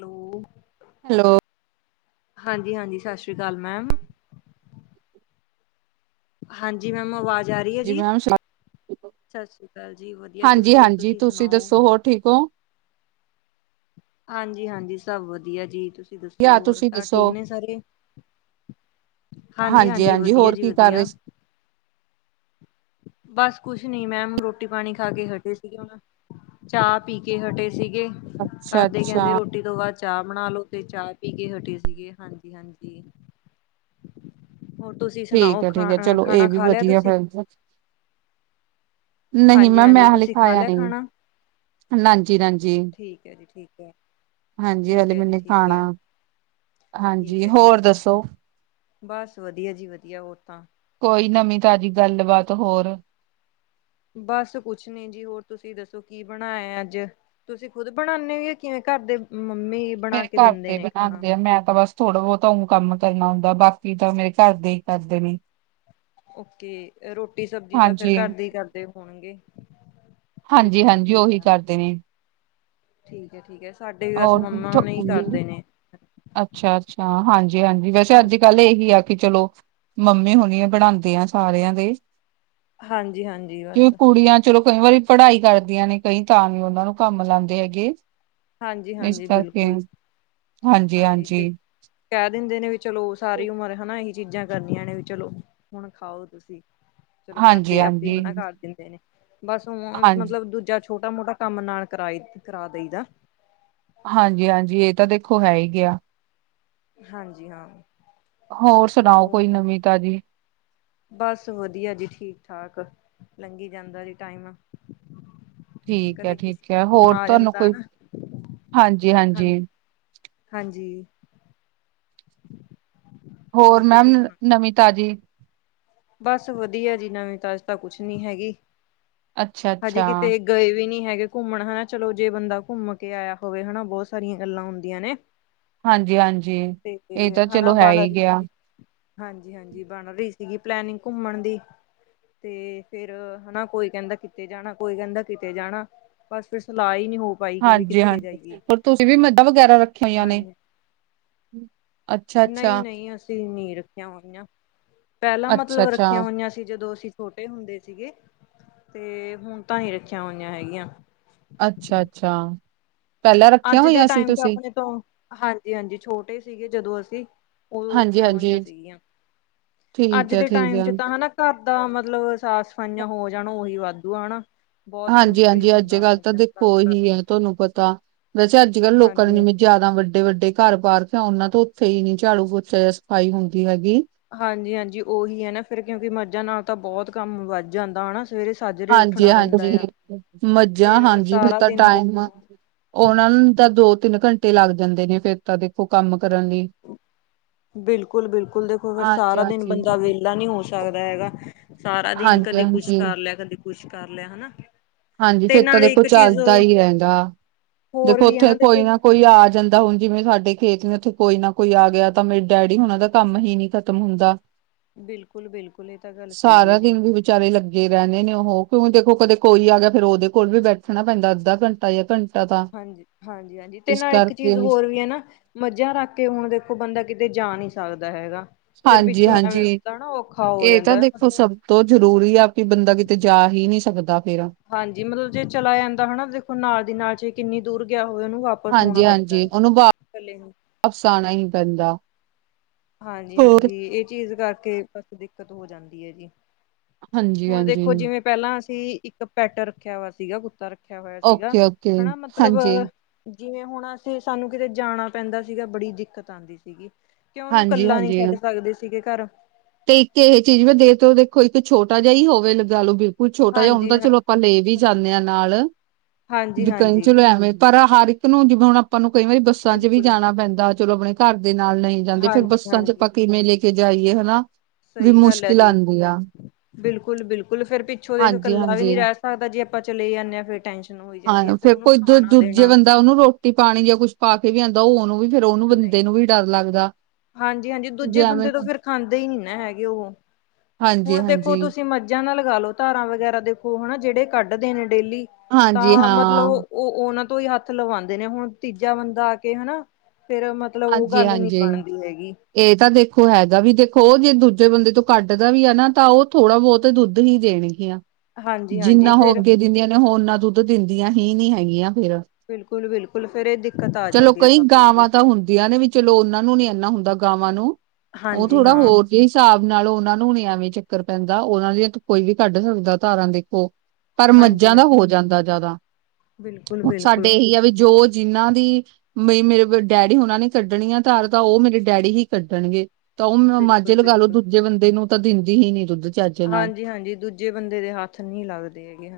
Hello. Hello. ਹਾਂਜੀ ਹਾਂਜੀ ਸਤਿ ਸ਼੍ਰੀ ਅਕਾਲ ਮੈਮ। ਹਾਂਜੀ ਮੈਮ ਆਵਾਜ਼ ਜ ਆਰੀ ਹੈ ਜੀ ਮੈਮ ਸਤਿ ਸ੍ਰੀ ਅਕਾਲ ਵਧੀਆ ਜੀ ਹਾਂਜੀ ਵਧੀਆ ਹਾਂਜੀ ਤੁਸੀਂ ਸੁਣਾਓ। ਦੱਸੋ ਹੋਰ ਠੀਕ ਹੋ ਹਾਂਜੀ ਹਾਂਜੀ, ਸਭ ਵਧੀਆ ਜੀ ਤੁਂ ਤੁਸੀਂ ਦੱਸੋ ਯਾ ਹੋਰ ਤੁਸੀਂ ਘਰ ਦੱਸੋ ਠੀਕ ਨੇ ਸਾਰੇ। ਹਾਂਜੀ ਹਾਂਜੀ-ਹਾਂਜੀ ਹਾਂਜੀ, ਵਧੀਆ ਹੋਰ ਜੀ ਕੀ ਕਰ ਰਹੇ ਵਧੀਆ, ਸੀ? ਬਸ ਕੁਛ ਨੀ ਮੈਮ ਰੋਟੀ ਪਾਣੀ ਖਾ ਕੇ ਹਟੇ ਸੀਗੇ ਹੁਣ, ਚਾਹ ਪੀ ਕੇ ਹਟੇ ਸੀਗੇ। ਅੱਛਾ ਘਰਦੇ ਕਹਿੰਦੇ ਅੱਛਾ ਰੋਟੀ ਤੋਂ ਬਾਅਦ ਚਾਹ ਬਣਾ ਲੋ, ਤੇ ਚਾਹ ਪੀ ਕੇ ਹਟੇ ਸੀਗੇ। ਹਾਂਜੀ ਹਾਂਜੀ। ਠੀਕ ਹੈ ਠੀਕ ਹੈ, ਚਲੋ ਇਹ ਵੀ ਖਾ ਲਿਆ ਵਧੀਆ ਤੁਸੀਂ? ਫੇਰ ਨਹੀਂ ਮੈਮ ਮੈਂ ਹਾਂਜੀ-ਹਾਂਜੀ ਹਾਲੇ ਤੁਸੀਂ ਖਾ ਖਾਇਆ ਲਿਆ ਨਹੀਂ ਖਾਣਾ? ਨਾਂਜੀ ਨਾਜੀ ਠੀਕ ਹੈ ਜੀ ਠੀਕ ਹੈ। ਹਾਂਜੀ ਠੀਕ ਹਾਲੇ ਹੈ ਜੀ ਮੈਨੇ ਠੀਕ ਹੈ, ਖਾਣਾ, ਠੀਕ ਹਾਂਜੀ ਹੈ, ਠੀਕ ਹੋਰ ਹੈ। ਦੱਸੋ। ਬਸ ਵਧੀਆ ਜੀ ਵਧੀਆ ਹੋਰ ਤਾਂ ਕੋਈ ਨਵੀਂ ਤਾਜ਼ੀ ਗੱਲ ਬਾਤ ਹੋਰ। ਬਸ ਕੁਛ ਨੀ ਜੀ ਹੋਰ ਤੁਸੀਂ ਦੱਸੋ ਕੀ ਬਣਾਇਆ ਅੱਜ? ਤੁਸੀਂ ਖੁਦ ਬਣਾਣੇ ਓ‌। ਯਾ ਕਿਵੇਂ ਘਰ ਦੇ ਮੰਮੀ ਬਣਾ ਮੇਰੇ ਕੇ ਦਿੰਦੇ ਘਰਦੇ ਨੇ ਖਾਣਾ? ਬਣਾਂਦੇ ਆ ਮੈਂ ਤਾਂ ਬਸ ਥੋੜਾ ਬਹੁਤ ਊ ਕੰਮ ਕਰਨਾ ਹੁੰਦਾ। ਬਾਕੀ ਤਾਂ ਮੇਰੇ ਘਰ ਦੇ ਹੀ ਕਰਦੇ ਨੇ। ਓਕੇ। ਰੋਟੀ ਸਬਜ਼ੀ ਤਾਂ ਫੇਰ ਹਾਂਜੀ ਘਰਦੇ ਈ ਕਰਦੇ ਹੋਣਗੇ। ਠੀਕ ਹਾਂਜੀ ਹੈ ਜੀ ਹਾਂਜੀ ਠੀਕ ਉਹੀ ਹੈ, ਕਰਦੇ ਨੇ। ਠੀਕ ਹੈ ਠੀਕ ਹੈ। ਸਾਡੇ ਵੀ ਬਸ ਮੰਮਾ ਨਹੀਂ ਕਰਦੇ ਨੇ। ਅੱਛਾ ਅੱਛਾ, ਹਾਂਜੀ ਹਾਂਜੀ, ਵੈਸੇ ਅੱਜ ਕੱਲ ਇਹੀ ਆ ਕਿ ਚਲੋ ਮੰਮੀ ਹੁਣੀ ਆ ਬਣਾਂਦੇ ਆ ਸਾਰਿਆਂ ਦੇ ਹਾਂਜੀ ਹਾਂਜੀ ਜਿਵੇਂ ਬਸ। ਕੁੜੀਆਂ ਚਲੋ ਕਈ ਵਾਰੀ ਪੜ੍ਹਾਈ ਕਰਦੀਆਂ ਨੇ ਕਈ ਤਾਂ ਨੀ ਉਹਨਾਂ ਨੂੰ ਕੰਮ ਲਾਂਦੇ ਹੈਗੇ। ਹਾਂਜੀ ਇਸ ਹਾਂਜੀ ਕਰਕੇ ਬਿਲਕੁਲ। ਹਾਂਜੀ ਹਾਂਜੀ-ਹਾਂਜੀ, ਤੇ ਕਹਿ ਦਿੰਦੇ ਨੇ ਵੀ ਚਲੋ ਉਹ ਸਾਰੀ ਉਮਰ ਹਨਾ ਇਹੀ ਚੀਜ਼ਾਂ ਕਰਨੀਆਂ ਨੇ ਵੀ ਚਲੋ ਹੁਣ ਖਾਓ ਤੁਸੀਂ। ਚਲੋ ਘਰਦੇ ਆਪੇ ਹਾਂਜੀ-ਹਾਂਜੀ, ਮਨਾ ਕਰ ਦਿੰਦੇ ਨੇ। ਬਸ ਹੁਣ ਹਾਂਜੀ। ਮਤਲਬ ਦੂਜਾ ਛੋਟਾ ਮੋਟਾ ਕੰਮ ਨਾਲ ਕਰਾਈ ਕਰਾ ਦਈ ਦਾ। ਹਾਂਜੀ ਹਾਂਜੀ ਇਹ ਤਾਂ ਦੇਖ ਖੋ ਹੈ ਹੀ ਗਿਆ ਹਾਂਜੀ ਹਾਂ ਹੋਰ ਸੁਣਾਓ ਕੋਈ ਹੋਰ ਨਵੀਂ ਤਾਜ਼ੀ ਬਸ ਵਧੀਆ ਜੀ ਠੀਕ ਠਾਕ ਲੰਘੀ ਜਾਂਦਾ ਜੀ ਟਾਈਮ ਠੀਕ ਹੈ ਕਦੇ ਕਿਸੇ ਠੀਕ ਦਾ ਹੈ ਫੋਨ ਹੋਰ ਆ ਤੁਹਾਨੂੰ ਜਾਂਦਾ ਕੋਈ ਨਾ ਹਾਂਜੀ ਹਾਂਜੀ ਹਾਂਜੀ ਹੋਰ ਮੈਮ ਤੁਸੀਂ ਸੁਣਾਓ? ਨਵੀਂ ਤਾਜ਼ੀ ਬਸ ਵਧੀਆ ਜੀ ਨਵੀਂ ਤਾਜੀ ਤਾਂ ਕੁਛ ਨੀ ਹੈਗੀ ਹਜੇ ਅੱਛਾ-ਅੱਛਾ, ਕਿਤੇ ਗਏ ਵੀ ਨਹੀਂ ਹੈਗੇ ਘੁੰਮਣ ਹਨਾ ਚਲੋ ਜੇ ਬੰਦਾ ਘੁੰਮ ਕੇ ਆਇਆ ਹੋਵੇ ਹਨਾ ਬਹੁਤ ਸਾਰੀਆਂ ਗੱਲਾਂ ਹੁੰਦੀਆਂ ਨੇ ਹਾਂਜੀ ਹਾਂਜੀ ਤੇ ਇਹ ਤਾਂ ਹਨਾ ਚਲੋ ਹੈ ਬਣ ਹੀ ਰਹੀ ਗਿਆ ਸੀ ਹਾਂਜੀ ਹਾਂਜੀ ਬਣ ਰਹੀ ਸੀਗੀ ਪਲੈਨਿੰਗ ਘੁੰਮਣ ਦੀ ਤੇ ਫੇਰ ਹਨਾ ਕੋਈ ਕਹਿੰਦਾ ਕਿਤੇ ਜਾਣਾ ਕੋਈ ਕਹਿੰਦਾ ਕਿਤੇ ਜਾਣਾ ਬਸ ਫਿਰ ਸਲਾਹ ਹੀ ਨਹੀਂ ਹੋ ਪਾਈ ਕਿ ਵੀ ਹਾਂਜੀ ਕਿੱਥੇ ਹਾਂਜੀ ਜਾਈਏ ਹੋਰ ਤੁਸੀਂ ਵੀ ਮੱਝਾਂ ਵਗੈਰਾ ਰੱਖੀਆਂ ਹੋਈਆਂ ਨੇ ਹਾਂਜੀ ਅੱਛਾ ਨਹੀਂ ਅੱਛਾ ਨਹੀਂ ਅਸੀਂ ਨੀ ਰੱਖੀਆਂ ਹੋਈਆਂ ਪਹਿਲਾਂ ਅੱਛਾ ਮਤਲਬ ਅੱਛਾ ਰੱਖੀਆਂ ਹੋਈਆਂ ਸੀ ਜਦੋਂ ਅਸੀਂ ਛੋਟੇ ਹੁੰਦੇ ਸੀਗੇ ਤੇ ਹੁਣ ਤਾਂ ਨੀ ਰੱਖੀਆਂ ਹੋਈਆਂ ਹੈਗੀਆਂ ਅੱਛਾ ਅੱਛਾ ਪਹਿਲਾਂ ਰੱਖੀਆਂ ਅੱਜ ਦੇ ਹੋਈਆਂ ਸੀ ਟਾਈਮ ਚ ਤੁਸੀਂ ਆਪਣੇ ਤੋਂ ਹਾਂਜੀ ਹਾਂਜੀ ਛੋਟੇ ਸੀਗੇ ਜਦੋਂ ਅਸੀਂ ਉਦੋਂ ਹਾਂਜੀ ਰੱਖੀਆਂ ਹਾਂਜੀ ਹੋਈਆਂ ਸੀਗੀਆਂ ਠੀਕ ਅੱਜ ਹੈ ਦੇ ਠੀਕ ਟਾਈਮ ਹੈ ਚ ਤਾਂ ਹਨਾ ਘਰ ਦਾ ਮਤਲਬ ਸਾਫ ਸਫਾਈਆਂ ਹੋ ਜਾਣ ਉਹੀ ਵੱਧ ਦੂ ਆ ਨਾ ਹਾਂਜੀ ਹਾਂਜੀ ਅੱਜ ਕੱਲ੍ਹ ਤਾਂ ਦੇਖੋ ਓਹੀ ਕਰਨਾ ਆ ਤੁਹਾਨੂੰ ਪਤਾ ਵੈਸੇ ਅੱਜ ਕੱਲ ਲੋਕਾਂ ਨੂੰ ਹਾਂਜੀ ਨਿਵੇਂ ਜਿਆਦਾ ਵੱਡੇ ਵੱਡੇ ਘਰ ਪਾ ਰਖੇ ਉਹਨਾਂ ਤੋਂ ਉੱਥੇ ਹੀ ਨੀ ਝਾੜੂ ਪੋਚਾ ਜਾ ਸਫਾਈ ਹੁੰਦੀ ਹੈਗੀ ਹਾਂਜੀ ਹਾਂਜੀ ਉਹੀ ਹੈ ਨਾ ਫਿਰ ਕਿਉਂਕਿ ਮੱਝਾਂ ਨਾਲ ਤਾਂ ਬਹੁਤ ਕੰਮ ਵੱਧ ਜਾਂਦਾ ਹਨਾ ਸਵੇਰੇ ਸਾਜਰੇ ਹਾਂਜੀ ਉੱਠਣਾ ਪੈਂਦਾ ਹਾਂਜੀ ਆ ਮੱਝਾਂ ਫਿਰ ਹਾਂਜੀ ਫੇਰ ਸਾਰਾ ਤਾਂ ਦਿਨ ਟਾਈਮ ਦੇਖੋ ਉਹਨਾਂ ਨੂੰ ਤਾਂ ਦੋ ਤਿੰਨ ਘੰਟੇ ਲੱਗ ਜਾਂਦੇ ਨੇ ਫੇਰ ਤਾਂ ਦੇਖੋ ਕੰਮ- ਕਰਨ ਲਈ ਬਿਲਕੁਲ-ਬਿਲਕੁਲ ਦੇਖੋ ਫਿਰ ਹਾਂਜੀ ਸਾਰਾ ਦਿਨ ਹਾਂਜੀ ਬੰਦਾ ਵਿਹਲਾ ਨਹੀਂ ਹੋ ਸਕਦਾ ਹੈਗਾ ਸਾਰਾ ਦਿਨ ਕਦੇ ਕੁਛ ਹਾਂਜੀ-ਹਾਂਜੀ, ਕਰ ਲਿਆ ਕਦੇ- ਕੁਛ ਕਰ ਲਿਆ ਹਨਾ। ਹਾਂਜੀ ਤੇ ਫਿਰ ਤਾਂ ਨਾਲੇ ਦੇਖੋ ਇੱਕ ਚੀਜ਼ ਚੱਲਦਾ ਹੀ ਰਹਿੰਗਾ ਹੋਰ ਦੇਖੋ ਵੀ ਹੈ ਉੱਥੇ ਕੋਈ ਦੇਖੋ ਨਾ ਕੋਈ ਆ ਜਾਂਦਾ। ਹੁਣ ਜਿਵੇਂ ਸਾਡੇ ਖੇਤ ਨੂੰ ਉੱਥੇ ਕੋਈ ਨਾ ਕੋਈ ਆ ਗਿਆ ਤਾਂ ਮੇਰੇ ਡੈਡੀ ਹੋਣ ਦਾ ਕੰਮ ਹੀ ਨਹੀਂ ਖਤਮ ਹੁੰਦਾ। ਬਿਲਕੁਲ ਬਿਲਕੁਲ ਇਹ ਤਾਂ ਗੱਲ ਸਹੀ ਹੈ ਸਾਰਾ ਜੀ ਦਿਨ ਵੀ ਵਿਚਾਰੇ ਲੱਗੇ ਰਹਿੰਦੇ ਨੇ ਉਹ- ਤੂੰ ਦੇਖੋ ਕਦੇ ਕੋਈ ਆ- ਫੇਰ ਉਹਦੇ ਕੋਲ ਵੀ ਬੈਠਣਾ ਪੈਂਦਾ ਅੱਧਾ ਘੰਟਾ ਜਾਂ ਘੰਟਾ- ਤਾਂ ਹਾਂਜੀ-ਹਾਂਜੀ-ਹਾਂਜੀ ਤੇ ਇਸ ਨਾਲ ਇੱਕ ਕਰਕੇ ਚੀਜ਼ ਹੋਰ ਵੀ ਹੈ ਨਾ ਮੱਝਾਂ ਰੱਖ ਕੇ ਹੁਣ ਦੇਖੋ ਬੰਦਾ ਕਿਤੇ ਜਾ ਨਹੀਂ ਸਕਦਾ! ਦਾ ਹੈਗਾ। ਫਿਰ ਪਿੱਛੋਂ ਐਵੇਂ ਹਾਂਜੀ-ਹਾਂਜੀ ਹੁੰਦਾ ਨਾ ਔਖਾ ਹੋ ਇਹ ਤਾਂ ਜਾਂਦਾ ਦੇਖੋ ਮਤਲਬ ਸਭ ਤੋਂ ਜ਼ਰੂਰੀ ਆ ਵੀ ਬੰਦਾ- ਤੇ ਜਾ ਹੀ ਨਹੀ ਸਕਦਾ। ਫੇਰ। ਹਾਂਜੀ ਮਤਲਬ ਜੇ ਚਲਾ ਜਾਂਦਾ ਹਨਾ ਦੇਖੋ ਨਾਲ ਦੀ ਨਾਲ ਚ- ਕਿੰਨੀ ਦੂਰ ਗਿਆ। ਹੋਵੇ ਉਹਨੂੰ ਵਾਪਸ ਹੋਣਾ ਪੈਂਦਾ ਹੈ। ਹਾਂਜੀ-ਹਾਂਜੀ ਉਹਨੂੰ ਇਕੱਲੇ ਨੂੰ ਵਾਪਸ ਆਣਾ ਹੀ ਪੈਂਦਾ ਹੋਰ ਹਾਂਜੀ-ਹਾਂਜੀ ਇਹ ਚੀਜ਼ ਕਰ ਕੇ ਬਸ ਦਿੱਕਤ ਹੋ ਜਾਂਦੀ ਹੈ ਜੀ। ਹਾਂਜੀ-ਹਾਂਜੀ! ਸੀ ਇੱਕ ਪੈਟ ਰੱਖਿਆ ਹੋਇਆ ਸੀਗਾ ਕੁੱਤਾ ਰੱਖਿਆ- ਰਖਿਆ ਹੋਇਆ ਸੀਗਾ ਓਕੇ-ਓਕੇ ਹਨਾ ਮਤਲਬ ਹਾਂਜੀ। ਜਿਵੇਂ ਹੁਣ ਅਸੀਂ ਸਾਨੂੰ ਕਿਤੇ ਜਾਣਾ ਪੈਂਦਾ ਸੀਗਾ ਬੜੀ ਦਿੱਕਤ ਆਦੀ ਸੀਗੀ ਕਿ ਉਹਨੂੰ ਕੱਲਾ ਨਹੀਂ ਹਾਂਜੀ-ਹਾਂਜੀ ਛੱਡ ਸਕਦੇ। ਕੀ ਕਰ- ਤੇ ਇੱਕ ਇਹ ਚੀਜ਼ ਮ ਦੇਰ ਤੋਂ ਦੇਖੋ ਇੱਕ ਛੋਟਾ ਜਿਹਾ ਹੀ ਹੋਵੇੱ ਗੱਲ ਉਹ ਬਿਲਕੁਲ ਛੋਟਾ ਜਿਹਾ ਹੁਣ ਹਾਂਜੀ ਤਾਂ ਚਲੋ ਆਪਾਂ ਲੈ ਵੀ ਹਾਂਜੀ ਜਾਂਦੇ ਹਾਂ ਨਾਲ ਹਾਂਜੀ ਵੀ ਕ ਹਾਂਜੀ ਚਲੋ ਐਵੇਂ ਪਰ- ਹਰ ਇੱਕ ਨੂੰ ਜਿਵੇਂ ਹੁਣ- ਆਪਾਂ ਨੂੰ ਕਈ ਵਾਰੀ ਬੱਸਾਂ ਚ ਵੀ ਬਿਲਕੁਲ ਜਾਣਾ ਪੈਂਦਾ ਚਲੋ ਆਪਣੇ- ਘਰ ਦੇ ਨਾਲ ਨਹੀਂ ਜਾਂਦੇ ਫੇਰ ਹਾਂਜੀ ਬੱਸਾਂ ਚ ਆਪ ਹਾਂਜੀ ਕਿਵੇਂ ਲੇ- ਜਾਈਏ ਹਨਾ। ਵੀ ਸਹੀ ਗੱਲ ਹੈ ਮੁਸ਼ਕਿਲ ਜੀ ਆਉਂਦੀ ਆ ਬਿਲਕੁਲ-ਬਿਲਕੁਲ ਫੇਿਰ ਪਿੱਛੋਂ ਦੇਖ ਕੱਲਾ ਵੀ ਹਾਂਜੀ-ਹਾਂਜੀ ਨਹੀਂ ਰਹਿ ਸਕਦਾ ਜੀ ਆਪਾਂ ਚਲੇ ਆ ਜਾਂਦੇ ਆ ਫਿਰ ਟੈਨਸ਼ਨ ਹੋਈ ਜਾਂਦੀ ਹੈ ਹਾਂ ਫੇਰ ਉਹਨੂੰ ਕੋਈ ਦ ਖਾਣਾ ਦੂਜੇ ਦੇਣਾ ਬੰਦਾ ਉਹਨੂੰ ਰੋਟੀ ਪਾਣੀ ਜਾਂ ਕੁਛ ਪਾ ਕੇ ਵੀ ਆਂਦਾ- ਤਾਂ ਉਹਨੂੰ ਵੀ- ਫੇਰ ਉਹਨੂੰ ਨਹੀਂ ਬੰਦੇ ਨੂੰ ਵੀ ਡਰ ਲੱਗਦਾ ਹਾਂਜੀ-ਹਾਂਜੀ ਵੀ ਦੂਜੇ ਐਵੇਂ ਬੰਦੇ ਤੋਂ ਫੇਰ ਖਾਂਦੇ ਹੀ ਨਹੀਂ ਨਾ ਹੈਗੇ ਉਹ, ਹੁਣ ਦੇਖੋ ਹਾਂਜੀ-ਹਾਂਜੀ, ਤੁਸੀਂ ਮੱਝਾਂ ਨਾਲ, ਲਗਾ ਲੋ ਧਾਰਾਂ ਵਗੈਰਾ ਦੇਖੋ ਹਨਾ ਜਿਹੜੇ ਕੱਢਦੇ ਨੇ, ਡੇਲੀ ਹਾਂਜੀ ਹਾਂਜੀ ਤਾਂ ਮਤਲਬ ਹਾਂ, ਉਹ ਉਹਨਾਂ, ਤੋਂ ਹੀ ਹੱਥ ਲਵਾਦੇ ਨੇ ਹੁਣ ਤੀਜਾ ਬੰਦਾ ਆ ਕੇ ਹਨਾ। ਫੇਰ ਮਤਲਬ ਉਹ ਗੱਲ ਨੀ ਹਾਂਜੀ-ਹਾਂਜੀ ਬਣਦੀ ਹੈਗੀ ਇਹ ਤਾਂ ਦੇਖੋ ਹੈਗਾ ਵੀ ਦੇਖੋ ਉਹ ਜਿੱਦ ਦੂਜੇ ਬੰਦੇ ਤੋਂ ਕੱਢ ਦਾ ਵੀ ਆ ਨਾ ਤਾਂ ਉਹ ਥੋੜਾ ਬਹੁਤ ਦੁੱਧ ਹੀ ਦੇਣ ਗਈਆਂ। ਹਾਂਜੀ-ਹਾਂਜੀ ਜਿੰਨਾ ਹੋ ਫੇਰ ਅੱਗੇ ਦਿੰਦੀਆਂ ਨੇ ਨਾ ਦੁੱਧ ਦਿੰਦੀ। ਦੀਆਂ ਹੀ ਨੀ ਹੈਗੀਆਂ। ਫੇਰ। ਬਿਲਕੁਲ-ਬਿਲਕੁਲ ਫੇਰ ਇਹ ਦਿੱਕਤ ਆ ਚਲੋ ਜਾਂਦੀ ਆ ਕਈ ਸਭ ਬੜੀ, ਗਾਵਾਂ ਤਾਂ ਹੁੰਦੀਆਂ ਨੇ ਵੀ ਚਲੋ ਉਹਨਾਂ ਨੂੰ ਨੀ ਇੰਨਾ ਹੁੰਦਾ ਗਾਵਾਂ ਨੂੰ ਉਹ ਹਾਂਜੀ ਥੋੜਾ ਹਾਂ ਹੋਰ ਜੇ ਹਿਸਾਬ ਨਾਲ ਉਹਨਾ ਨੂੰ, ਵੀ ਚੱਕਰ ਪੈਂਦਾ ਉਹਨਾ ਦੀਆਂ ਕੋਈ ਵੀ ਕੱਢ ਸਕਦਾ ਤਾਰਾਂ ਦੇਖੋ। ਪਰ ਹਾਂਜੀ ਮੱਝਾਂ ਹਾਂ ਦਾ ਹੋ ਜਾਂਦਾ ਜਿਆਦਾ। ਹੁਣ ਬਿਲਕੁਲ-ਬਿਲਕੁਲ, ਸਾਡੇ ਇਹੀ ਆ ਵੀ ਜੋ, ਜਿੰਨਾਂ ਦੀ ਮਈ ਮੇਰੇ ਡੈਡੀ, ਡੀ ਉਹਨਾ ਨੇ ਕੱਢਣੀ ਆ ਤਾਂ ਧਾਰ ਤਾਂ ਉਹ ਮੇਰੇ ਡੈਡੀ ਹੀ ਕੱਢਣਗੇ। ਤਾਂ ਉਹ ਮਾਝੇ ਲਗਾਲੋ ਬਿਲਕੁਲ-ਬਿਲਕੁਲ ਦੂਜੇ ਬੰਦੇ ਨੂੰ ਤਾਂ ਦਿੰਦੀ ਹੀ ਨੀ ਦੁੱਧ, ਚੱਜ ਨਾਲ। ਹਾਂਜੀ-ਹਾਂਜੀ ਦੂਜੇ ਬੰਦੇ ਦੇ ਹੱਥ ਨਹੀਂ ਲੱਗਦੇ ਹੈਗੇ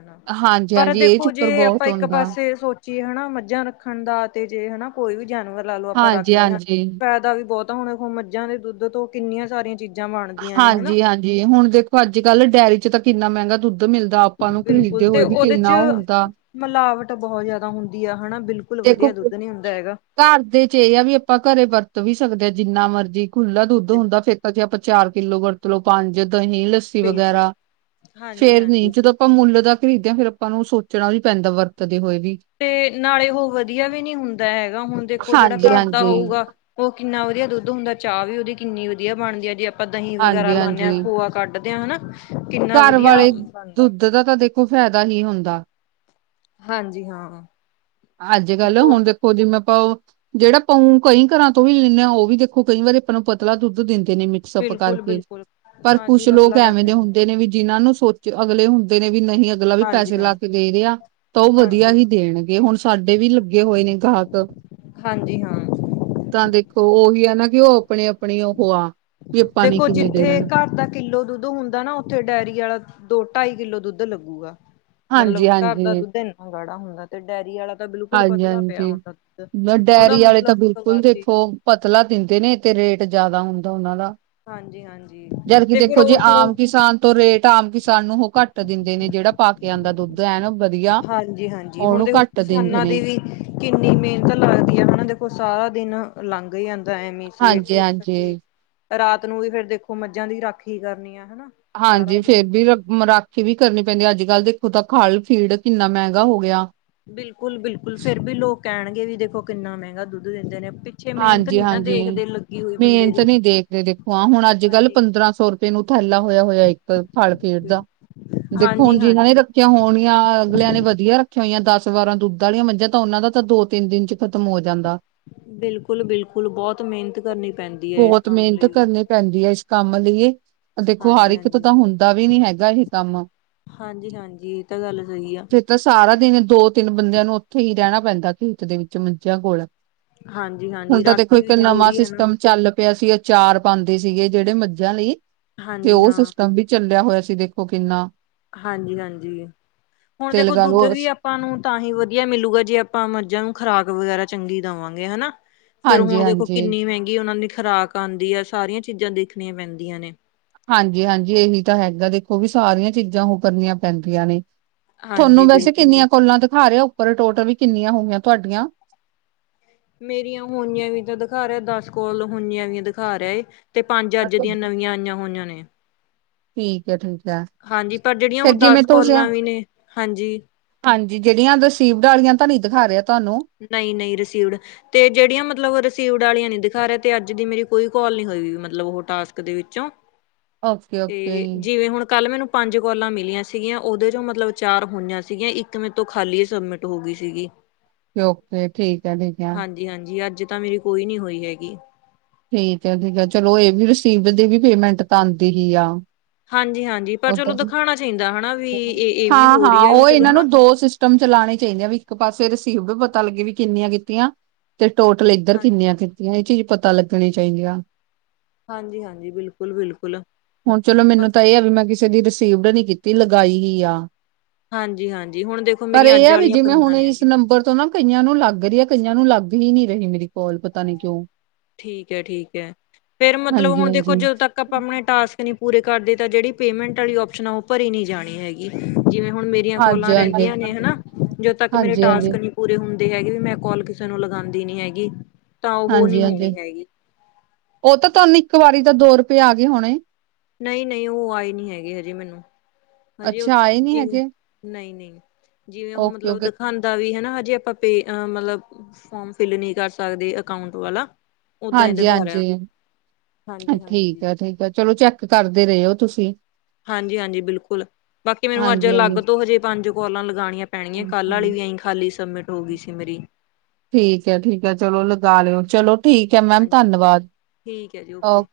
ਪਰ ਹਾਂਜੀ-ਹਾਂਜੀ ਇਹ ਦੇਖੋ ਚੱਕਰ ਜੇ ਆਪਾਂ ਬਹੁਤ ਇੱਕ ਹੁੰਦਾ ਪਾਸੇ ਸੋਚ ਜੇ ਹਨਾ ਮੱਝਾਂ ਰੱਖਣ ਦਾ ਤੇ ਜੇ ਹਨਾ ਕੋਈ ਵੀ, ਜਾਨਵਰ ਲਾ ਲਓ ਆਪਾਂ ਰੱਖਦੇ ਹਾਂ ਹਾਂਜੀ-ਹਾਂਜੀ। ਫੇਦਾ ਵੀ ਬਹੁਤ, ਹੁਣ ਮੱਝਾਂ ਦੇ ਦੁੱਧ ਤੋਂ ਕਿੰਨੀਆਂ ਸਾਰੀਆਂ ਚੀਜ਼ਾਂ, ਬਣਦੀਆਂ ਨੇ ਹਨਾ। ਹਾਂਜੀ-ਹਾਂਜੀ ਹੁਣ ਦੇਖੋ। ਅੱਜ ਕੱਲ੍ਹ ਡੇਰੀ ਚ ਤਾਂ ਕਿੰਨਾ ਮਹਿੰਗਾ ਦੁੱਧ, ਦੁੱਧ ਮਿਲਦਾ ਆਪਾਂ ਨੂੰ ਖਰੀਦਦੇ ਬਿਲਕੁਲ ਤੇ ਹੋਏ ਵੀ ਉਹਦੇ ਚ ਕਿੰਨਾ ਉਹ ਹੁੰਦਾ। ਮਿਲਾਵਟ ਬਹੁਤ ਜਿਆਦਾ ਹੁੰਦੀ ਆ ਹਨਾ। ਬਿਲਕੁਲ ਤੇ ਵਧੀਆ ਦੁੱਧ ਨੀ ਹੁੰਦਾ ਹੈਗਾ। ਘਰ ਦੇ ਚ ਇਹ ਆ ਵੀ ਆਪਾਂ ਘਰੇ ਵਰਤ ਵੀ, ਸਕਦੇ ਜਿੰਨਾ ਮਰਜ਼ੀ, ਖੁੱਲਾ ਦੁੱਧ ਹੁੰਦਾ ਫੇਤਾ ਚ ਆਪਾਂ ਚਾਰ, ਕਿੱਲੋ ਵਰਤ ਲੋ ਪੰਜ, ਦ ਹੀ ਲੱਸੀ ਬਿਲਕੁਲ ਵਗੈਰਾ ਫੇਰ ਨੀ ਹਾਂਜੀ-ਹਾਂਜੀ ਜਦੋਂ ਆਪਾਂ ਮੁੱਲ ਦਾ, ਖਰੀਦਿਆ ਫੇਰ ਆਪਾਂ ਨੂੰ ਸੋਚਣਾ ਵੀ ਪੈਂਦਾ ਵਰਤ ਹੋਏ ਵੀ, ਤੇ ਨਾਲੇ ਉਹ ਵਧੀਆ ਵੀ ਨਹੀਂੀ ਹੁੰਦਾ ਹੈਗਾ ਹੁਣ ਦੇਖੋ ਜਿਹੜਾ ਘਰ ਦਾ ਹਾਂਜੀ-ਹਾਂਜੀ। ਹੋਊਗਾ ਉਹ ਕਿੰਨਾ ਵਧੀਆ ਦੁੱਧ ਹੁੰਦਾ ਚਾਹ ਵੀ ਉਹਦੀ ਕਿੰਨੀ ਵਧੀਆ ਬਣਦੀ ਹੈ ਜੇ ਆਪ ਆਪਾਂ ਦਹੀਂ ਵਗੈਰਾ ਲਾਂਦੇ ਹਾਂਜੀ-ਹਾਂਜੀ ਹਾਂ ਭੋਆ ਕੱਢ ਪਦੇ ਹ ਹਨਾ ਕਿੰਨਾ ਘਰ ਵਧੀਆ ਵਾਲੇ ਬਣਦਾ ਦੁੱਧ ਦਾ ਤਾਂ ਦੇਖੋ ਫਾਇਦਾ ਹੀ ਹੁੰਦਾ ਦਾ ਹਾਂਜੀ- ਹਾਂ। ਅੱਜ-ਕੱਲ ਹੁਣ ਦੇਖੋ ਜਿਵੇ ਪਊ ਜਿਹੜਾ ਪਊ ਕਈ ਘਰਾਂ ਤੋਂ ਵੀ ਲਾਂਦੇ ਹਾਂ ਉਹ ਵੀ ਦੇਖੋ ਕਈ ਵਾਰੀ ਆਪਾਂ ਨੂੰ ਪਤਲਾ ਦੁੱਧ ਦਿੰਦੇ। ਨੇ ਮਿਕਸ ਅਪ ਬਿਲਕੁਲ ਕਰਕੇ, ਬਿਲਕੁਲ ਪਰ ਹਾਂਜੀ ਕੁੱਛ ਲੋਕ ਪਤਲਾ ਕਰ ਐਵੇਂ ਦੇ ਦਿੰਦੇ ਹੁੰਦੇ ਨੇ ਵੀ ਜਿਹਨਾਂ ਨੂੰ ਸੋਚ ਅਗਲੇ ਹੁੰਦੇ ਨੇ ਵੀ ਨਹੀਂ ਅਗਲਾ ਵੀ ਹਾਂਜੀ ਪੈਸੇ ਲਾ ਹਾਂ ਕੇ ਦੇ ਰਿਹਾ, ਤਾਂ ਉਹ ਵਧੀਆ ਹਾਂਜੀ ਹੀ ਹਾਂ ਦੇਣਗੇ ਹੁਣ। ਸਾਡੇ ਵੀ ਲੱਗੇ ਹੋਏ ਨੇ ਗਾਹਕ ਹਾਂਜੀ ਹਾਂ ਤਾਂ ਦੇਖੋ ਉਹੀ ਹੈਨਾ। ਵੀ ਉਹ ਆਪਣੀ-ਆਪਣੀ ਉਹ ਆਂ ਦੇਖੋ ਜਿੱਥੇ ਘਰ ਦਾ ਕਿੱਲੋ ਦੁੱਧ ਹੁੰਦਾ ਨਾ ਉੱਥੇ ਡੇਅਰੀ ਵਾਲਾ ਦੋ-ਢਾਈ ਕਿੱਲੋ ਦੁੱਧ ਲੱਗੂਗਾ ਮਤਲਬ ਹਾਂਜੀ ਘਰ ਦਾ ਹਾਂਜੀ ਦੁੱਧ ਇੰਨਾ ਗਾੜਾ ਹੁੰਦਾ ਤੇ ਡੈਅਰੀ ਵਾਲਾ ਤਾਂ ਬਿਲਕੁਲ ਪਤਲਾ ਪਿਆ ਹਾਂਜੀ-ਹਾਂਜੀ, ਹੁੰਦਾ ਦੁੱਧ। ਉਹਦਾ ਡਾਇਅਰੀ ਵਾਲੇ ਮਤਲਬ ਤਾਂ ਇੱਕ ਬਿਲਕੁਲ ਵਾਰ ਚ ਦੇਖੋ ਪਤਲਾ ਦਿੰਦੇ ਨੇ ਤੇ ਰੇਟ ਜਿਆਦਾ ਹੁੰਦਾ। ਅੱਦਾ ਉਹਨਾਂ ਦਾ। ਹਾਂਜੀ-ਹਾਂਜੀ ਜਦਕਿ ਤੇ ਫਿਰ ਦੇਖੋ ਜੀ ਉਸ ਆਮ ਕਿਸਾਨ ਤੋਂ ਰੇਟ ਆਮ ਕਿਸਾਨ ਨੂੰ ਉਹ ਘੱਟ ਦਿੰਦੇ ਨੇ ਜਿਹੜਾ ਪਾ ਕੇ ਆਉਂਦਾ ਦੁੱਧ ਐ ਨਾ। ਵਧੀਆ, ਉਹਨੂੰ ਘੱਟ, ਦਿੰਦੇ ਉਨ੍ਹਾਂ ਦੀ ਨੇ ਵੀ ਕਿੰਨੀ ਮਿਹਨਤ ਲੱਗਦੀ ਹੈਨਾ ਦੇਖੋ ਸਾਰਾ ਦਿਨ ਲੰਘ ਗਇਆ। ਟਾਈਮ ਨਹੀਂ, ਸਵੇਰ ਤੋਂ ਹਾਂਜੀ ਉੱਠ ਕੇ ਹਾਂਜੀ ਰਾਤ ਨੂੰ ਵੀ ਫੇਰ ਦੇਖੋ ਮੱਝਾਂ ਦੀ ਰਾਖੀ ਕਰਨੀ ਆ। ਹਨਾ ਸਾਰਾ ਹਾਂਜੀ ਦਿਨ ਫੇਰ ਵੀ ਰਾਖੀ ਵੀ ਕਰਨੀ ਪੈਂਦੀ ਅੱਜ-ਕੱਲ੍ਹ ਦੇ ਦੇਖੋ ਤਾਂ ਖਲ ਫੀਡ ਕਿੰਨਾ ਮਹਿੰਗਾ ਹੋ ਗਿਆ। ਬਿਲਕੁਲ-ਬਿਲਕੁਲ ਫੇਰ ਵੀ ਲੋਕ ਕਹਿਣਗੇ ਵੀ ਦੇਖੋ ਕਿੰਨਾ ਮਹਿੰਗਾ ਦੁੱਧ ਦਿੰਦੇ ਨੇ। ਪਿੱਛੇ ਮਿਹਨਤ ਨੀ ਨਾ ਹਾਂਜੀ-ਹਾਂਜੀ, ਦੇਖਦੇ ਲੱਗੀ ਹੋਈ ਬੰਦੇ ਮਿਹਨਤ ਦੀ ਨੀ ਦੇਖ ਰਹੇ ਦੇਖੋ ਹਾਂ, ਹੁਣ ਅੱਜ-ਕੱਲ ਹਾਂਜੀ ਪੰਦਰਾਂ ਸੌ ਰੁਪਏ ਨੂੰ ਥੈਲਾ ਹੋਇਆ-ਹੋਇਆ ਇੱਕ ਫਲ-ਫਰੂਟ ਦਾ, ਬਿਲ ਦੇਖੋ ਹੁਣ ਜਿਨਾਂ ਨੇ ਹਾਂਜੀ-ਹਾਂਜੀ ਰੱਖਿਆ ਹੋਣੀਆਂ ਅਗਲਿਆਂ ਨੇ ਵਧੀਆ ਰੱਖੀਆਂ ਹੋਈਆਂ ਦਸ। ਵਾਰਾਂ ਦੁੱਧ ਵਾਲੀਆਂ ਮੰਝਾਂ ਤਾਂ ਉਹਨਾਂ ਦਾ ਤਾਂ ਦੋ-ਤਿੰਨ ਦਿਨ ਚ ਖਤਮ ਹੋ ਜਾਂਦਾ। ਬਿਲਕੁਲ-ਬਿਲਕੁਲ, ਬਹੁਤ ਮਿਹਨਤ ਕਰਨੀ ਪੈਂਦੀ ਹੈ ਇਸ ਬਹੁਤ ਕੰਮ ਮਿਹਨਤ ਲਈ ਵੀ। ਕਰਨੀ ਪੈਂਦੀ ਹੈ ਇਸ ਕੰਮ ਲਈਏ। ਦੇਖੋ ਹਰ ਇੱਕ ਤੋਂ ਹਾਂਜੀ-ਹਾਂਜੀ ਤਾਂ ਹੁੰਦਾ ਵੀ ਨੀ ਹੈਗਾ ਇਹ ਕੰਮ ਹਾਂਜੀ-ਹਾਂਜੀ ਇਹ ਤਾਂ ਗੱਲ ਸਹੀ ਆ ਫਿਰ ਤਾਂ ਸਾਰਾ ਦਿਨ ਦੋ-ਤਿੰਨ ਬੰਦਿਆਂ ਨੂੰ ਉੱਥੇ ਹੀ ਰਹਿਣਾ ਪੈਂਦਾ ਖੇਤ ਦੇ ਵਿੱਚ ਮੱਝਆ ਕੋਲ। ਹੁਣ ਹਾਂਜੀ-ਹਾਂਜੀ ਤਾਂ ਦੇਖੋ, ਰਾਖੀ ਵੀ ਕਿੰਨਾ ਵਾ ਜ਼ਰੂਰੀ ਹੈ ਨਾ ਸਿਸਟਮ ਚੱਲ ਪਿਆ ਸੀ। ਚਾਰ ਬੰਦੇ ਸੀਗੇ ਜਿਹੜੇ ਮੱਜਾਂ ਲਈ। ਤੇ, ਹਾਂਜੀ ਉਹ ਹਾਂ ਸਿਸਟਮ ਵੀ, ਚੱਲਿਆ ਹੋਇਆ। ਤੁਸੀਂ ਦੇਖੋ ਕਿੰਨਾ ਹਾਂਜੀ ਹਾਂਜੀ ਹੁਣ ਤੇ ਦੇਖੋ ਲਗਾ ਦੁੱਧ ਲਓ ਵੀ ਆਪਾਂ ਨੂੰ ਤਾਂ ਹੀ ਵਧੀਆ ਮਿਲੂਗਾ ਜੇ ਆਪਾਂ ਮਰਝਾਂ ਨੂੰ ਖ਼ਰਾਕ ਵਗੈਰਾ ਚੰਗੀ ਦੇਵਾਂਗੇ ਹਨਾ ਫੇਰ ਹੁਣ ਦੇਖੋ ਹਾਂਜੀ-ਹਾਂਜੀ, ਕਿੰਨੀ ਮਹਿੰਗੀ ਉਹਨਾਂ ਨੇ ਖੁਰਾਕ ਆਉਂਦੀ ਹੈ ਸਾਰੀਆਂ ਚੀਜ਼ਾਂ ਦੇਖਣੀਆਂ ਪੈਂਦੀਆਂ ਨੇ ਹਾਂਜੀ ਹਾਂਜੀ ਇਹੀ ਤਾਂ ਹੈਗਾ ਦੇਖੋ ਵੀ ਸਾਰੀਆਂ ਚੀਜ਼ਾਂ ਉਹ ਕਰਨੀਆਂ ਪੈਂਦੀਆਂ ਨੇ ਤੁਹਾਨੂੰ ਹਾਂਜੀ ਵੈਸੇ ਬਿਲਕੁਲ ਕਿੰਨੀਆਂ ਬਿਲਕੁਲ ਕੁੱਲਾਂ ਦਿਖਾ ਰਹੇ ਹੋ ਪਰ ਟੋਟਲ ਵੀ ਕਿੰਨੀਆਂ ਹੋ ਗਈਆਂ ਤੁਹਾਡੀਆਂ ਮੇਰੀਆਂ ਹੋਨੀਆਂ ਵੀ ਤਾਂ ਦਿਖਾ ਰਿਹਾ ਦਸ ਕੋਲ ਹੋਨੀਆਂ ਵੀ ਦਿਖਾ ਰਿਹਾ ਤੇ ਪੰਜ ਅੱਜ ਦੀਆਂ ਨਵੀਆਂ ਆਈਆਂ ਹੋਈਆਂ ਨੇ ਠੀਕ ਏ ਠੀਕ ਹਾਂਜੀ ਪਰ ਜਿਹੜੀਆਂ ਉਹ ਫਿਰ ਜਿਵੇਂ ਦਸ ਤੁਿਆ ਕੋਲਾਂ ਵੀ ਨੇ ਹਾਂਜੀ ਹਾਂਜੀ ਜਿਹੜੀਆਂ ਰਸੀਵਡ ਵਾਲੀਆਂ ਤਾਂ ਨਹੀਂ ਖ ਰਿ ਨਹੀਂ ਨਹੀਂ ਰਿਸੀਵਡ ਤੇ ਜਿਹੜੀਆਂ ਮਤਲਬ ਰਸੀਵ ਵਾਲੀਆਂ ਨੀ ਦਿਖਾ ਰਿਹਾ ਤੇ ਅੱਜ ਦੀ ਮੇਰੀ ਕੋਈ ਕੋਲ ਨੀ ਹੋਈ ਮਤਲਬ ਉਹ ਟਾਸਕ ਦੇ ਵਿੱਚੋਂ ਓਕੇ-ਓਕੇ ਤੇ ਜਿਵੇਂ ਹੁਣ ਕੱਲ ਮੈਨੂੰ ਪੰਜ ਕੋਲਾਂ ਮਿਲੀਆਂ ਸੀਗੀਆਂ ਉਹਦੇ ਚੋਂ ਮਤਲਬ ਚਾਰ ਹੋਈਆਂ ਸੀਗੀਆਂ ਇੱਕ ਮੇ ਤੋਂ ਖਾਲੀ ਸਬਮਿਟ ਹੋ ਗਈ ਸੀਗੀ ਕੇ ਠੀਕ ਹੈ ਠੀਕ ਹੈ ਹਾਂਜੀ-ਹਾਂਜੀ ਅੱਜ ਤਾਂ ਮੇਰੀ ਕੋਈ ਨਹੀਂੀ ਹੋਈ ਹੈਗੀ ਠੀਕ ਹੈ ਠੀਕ ਹੈ ਚਲੋ ਇਹ ਵੀ ਰਸੀਵ ਦੀ ਵੀ ਪੇਮੈਂਟ ਤਾਂ ਆਉਂਦੀ ਹੀ ਆ ਹਾਂਜੀ ਹਾਂਜੀ ਪਰ ਚਲੋ ਦਿਖਾਉਣਾ ਚਾਹੀਦਾ ਹੈਾ ਹਾਂ ਹਾਂ ਉਹ ਇਹਨਾਂ ਨੂੰ ਦੋ ਸਿਸਟਮ ਚਲਾਣੇ ਚਾਹੀਦੇ ਆ ਵੀ ਇੱਕ ਪਾਸੇ ਰਸੀਵ ਪਤਾ ਲੱਗੇ ਵੀ ਕਿੰਨੀਆਂ ਕੀਤੀਆਂ ਤੇ ਟੋਟਲ ਇੱਧਰ ਹਾਂ ਕਿੰਨੀਆਂ ਕੀਤੀਆਂ ਇਹ ਚੀਜ਼ ਪਤਾ ਲੱਗ ਣੀ ਚਾਹੀਦੀ ਆ ਹਾਂਜੀ-ਹਾਂਜੀ ਬਿਲਕੁਲ-ਬਿਲਕੁਲ ਹੁਣ ਚਲੋ ਮੈਨੂੰ ਪਤਾ ਤਾਂ ਇਹ ਆ ਵੀ ਮੈਂ ਕਿਸੇ ਦੀ ਰਿਸੀਵਡ ਨਹੀਂੀ ਕੀਤੀ ਲਗਾਈ ਹੀ ਆ ਹਾਂਜੀ-ਹਾਂਜੀ ਹੁਣ ਦੇਖੋ ਪਰ ਮੇਰੀਆਂ ਇਹ ਅੱਜ ਆ ਵੀ ਵਾਲੀਆਂ ਜਿਵੇਂ ਹੁਣ ਪਈਆਂ ਨੇ ਇਸ ਜੀ। ਨੰਬਰ ਤੋਂ ਨਾ ਕਈਆਂ ਨੂੰ ਲੱਗ ਰਹੀ ਹੈ ਕਈਆਂ ਨੂੰ ਲੱਗ ਨਹੀਂ ਰਹੀ ਮੇਰੀ ਕੋਲ ਪਤਾ ਨਹੀਂ ਕਿਉਂ ਠੀਕ ਹੈ ਠੀਕ ਹੈ ਫੇਰ ਮਤਲਬ ਹੁਣ ਦੇਖੋ ਹਾਂਜੀ-ਹਾਂਜੀ, ਜਦੋਂ ਤੱਕ ਆਪਾਂ ਆਪਣੇ ਟਾਸਕ ਨੀ ਪੂਰੇ ਕਰਦੇ ਤਾਂ ਜਿਹੜੀ ਪੇਮੈਂਟ ਵਾਲੀ ਓਪਸ਼ਨ ਆ ਉਹ ਭਰੀ ਨਹੀਂ ਜਾਣੀ ਹੈਗੀ ਜਿਵੇਂ ਹੁਣ ਮੇਰੀਆਂ ਕੋਲਾਂ ਹਾਂਜੀ-ਹਾਂਜੀ, ਰਹਿੰਦੀਆਂ ਨੇ ਹਨਾ ਜਦੋਂ ਤੱਕ ਮੇਰੇ ਟਾਸਕ ਹਾਂਜੀ-ਹਾਂਜੀ, ਨਹੀਂ ਪੂਰੇ ਹੁੰਦੇ ਹੈਗੀ ਵੀ ਮੈਂ ਕੋਲ ਕਿਸੇ ਨੂੰ ਲਗਾਂਦੀ ਨੀ ਹੈਗੀ ਤਾਂ ਉਹ ਨਹੀਂ ਹੋ ਹਾਂਜੀ-ਹਾਂਜੀ। ਉਹ ਤਾਂ ਤੁਹਾਨੂੰ ਇੱਕ ਵਾਰੀ ਤਾਂ ਦੋ ਰੁਪਏ ਆ ਗਏ ਹੋਣੇ। ਨਹੀਂ ਨਹੀਂ ਉਹ ਆਏ ਨਹੀਂ ਹੈਗੇ ਹਜੇ ਮੈਨੂੰ ਹਜੇ ਅੱਛਾ ਆਏ ਨੀ ਜੇਵੇ ਹੈਗੇ ਨਹੀਂ ਨਹੀਂ [unintelligible] ਜਿਵੇਂ ਉਹ ਮਤਲਬ ਓਕੇ-ਓਕੇ ਦਿਖਾਉਂਦਾ ਵੀ ਹਨਾ ਜੇ ਆਪਾਂ ਪੇ ਮਤਲਬ ਫੋਰਮ ਫਿਲ ਨਹੀਂ ਕਰ ਸਕਦੇ ਅਕਾਊਂਟ ਵਾਲਾ ਓਦਾਂ ਹੀ ਹਾਂਜੀ ਦਿਖਾ ਰਿਹਾ ਹਾਂਜੀ ਹਾਂਜੀ ਠੀਕ ਹਾਂਜੀ ਆ ਠੀਕ ਆ ਚਲੋ ਚੈੱਕ ਕਰਦੇ ਰਹੇ ਹੋ ਤੁਸੀਂ। ਹਾਂਜੀ ਹਾਂਜੀ ਬਿਲਕੁਲ ਬਾਕੀ ਮੈਨੂੰ ਅੱਜ ਹਾਂਜੀ ਅਲੱਗ ਹਾਂਜੀ ਤੋਂ ਹਜੇ ਪੰਜ ਕੌਲਾ ਲਗਾਣੀਆਂ ਪੈਣਗੀਆਂ ਕੱਲ ਆਲੀ ਵੀ ਐਈ ਖਾਲੀ ਸਬਮਿਟ ਹੋ ਗਈ ਸੀ ਮੇਰੀ। ਠੀਕ ਹੈ ਠੀਕ ਹੈ ਚਲੋ ਲਗਾ ਲਿਓ ਚਲੋ ਠੀਕ ਹੈ ਮੈਮ ਹਾਂਜੀ ਧੰਨਵਾਦ ਠੀਕ ਹੈ ਜੀ ਓਕੇ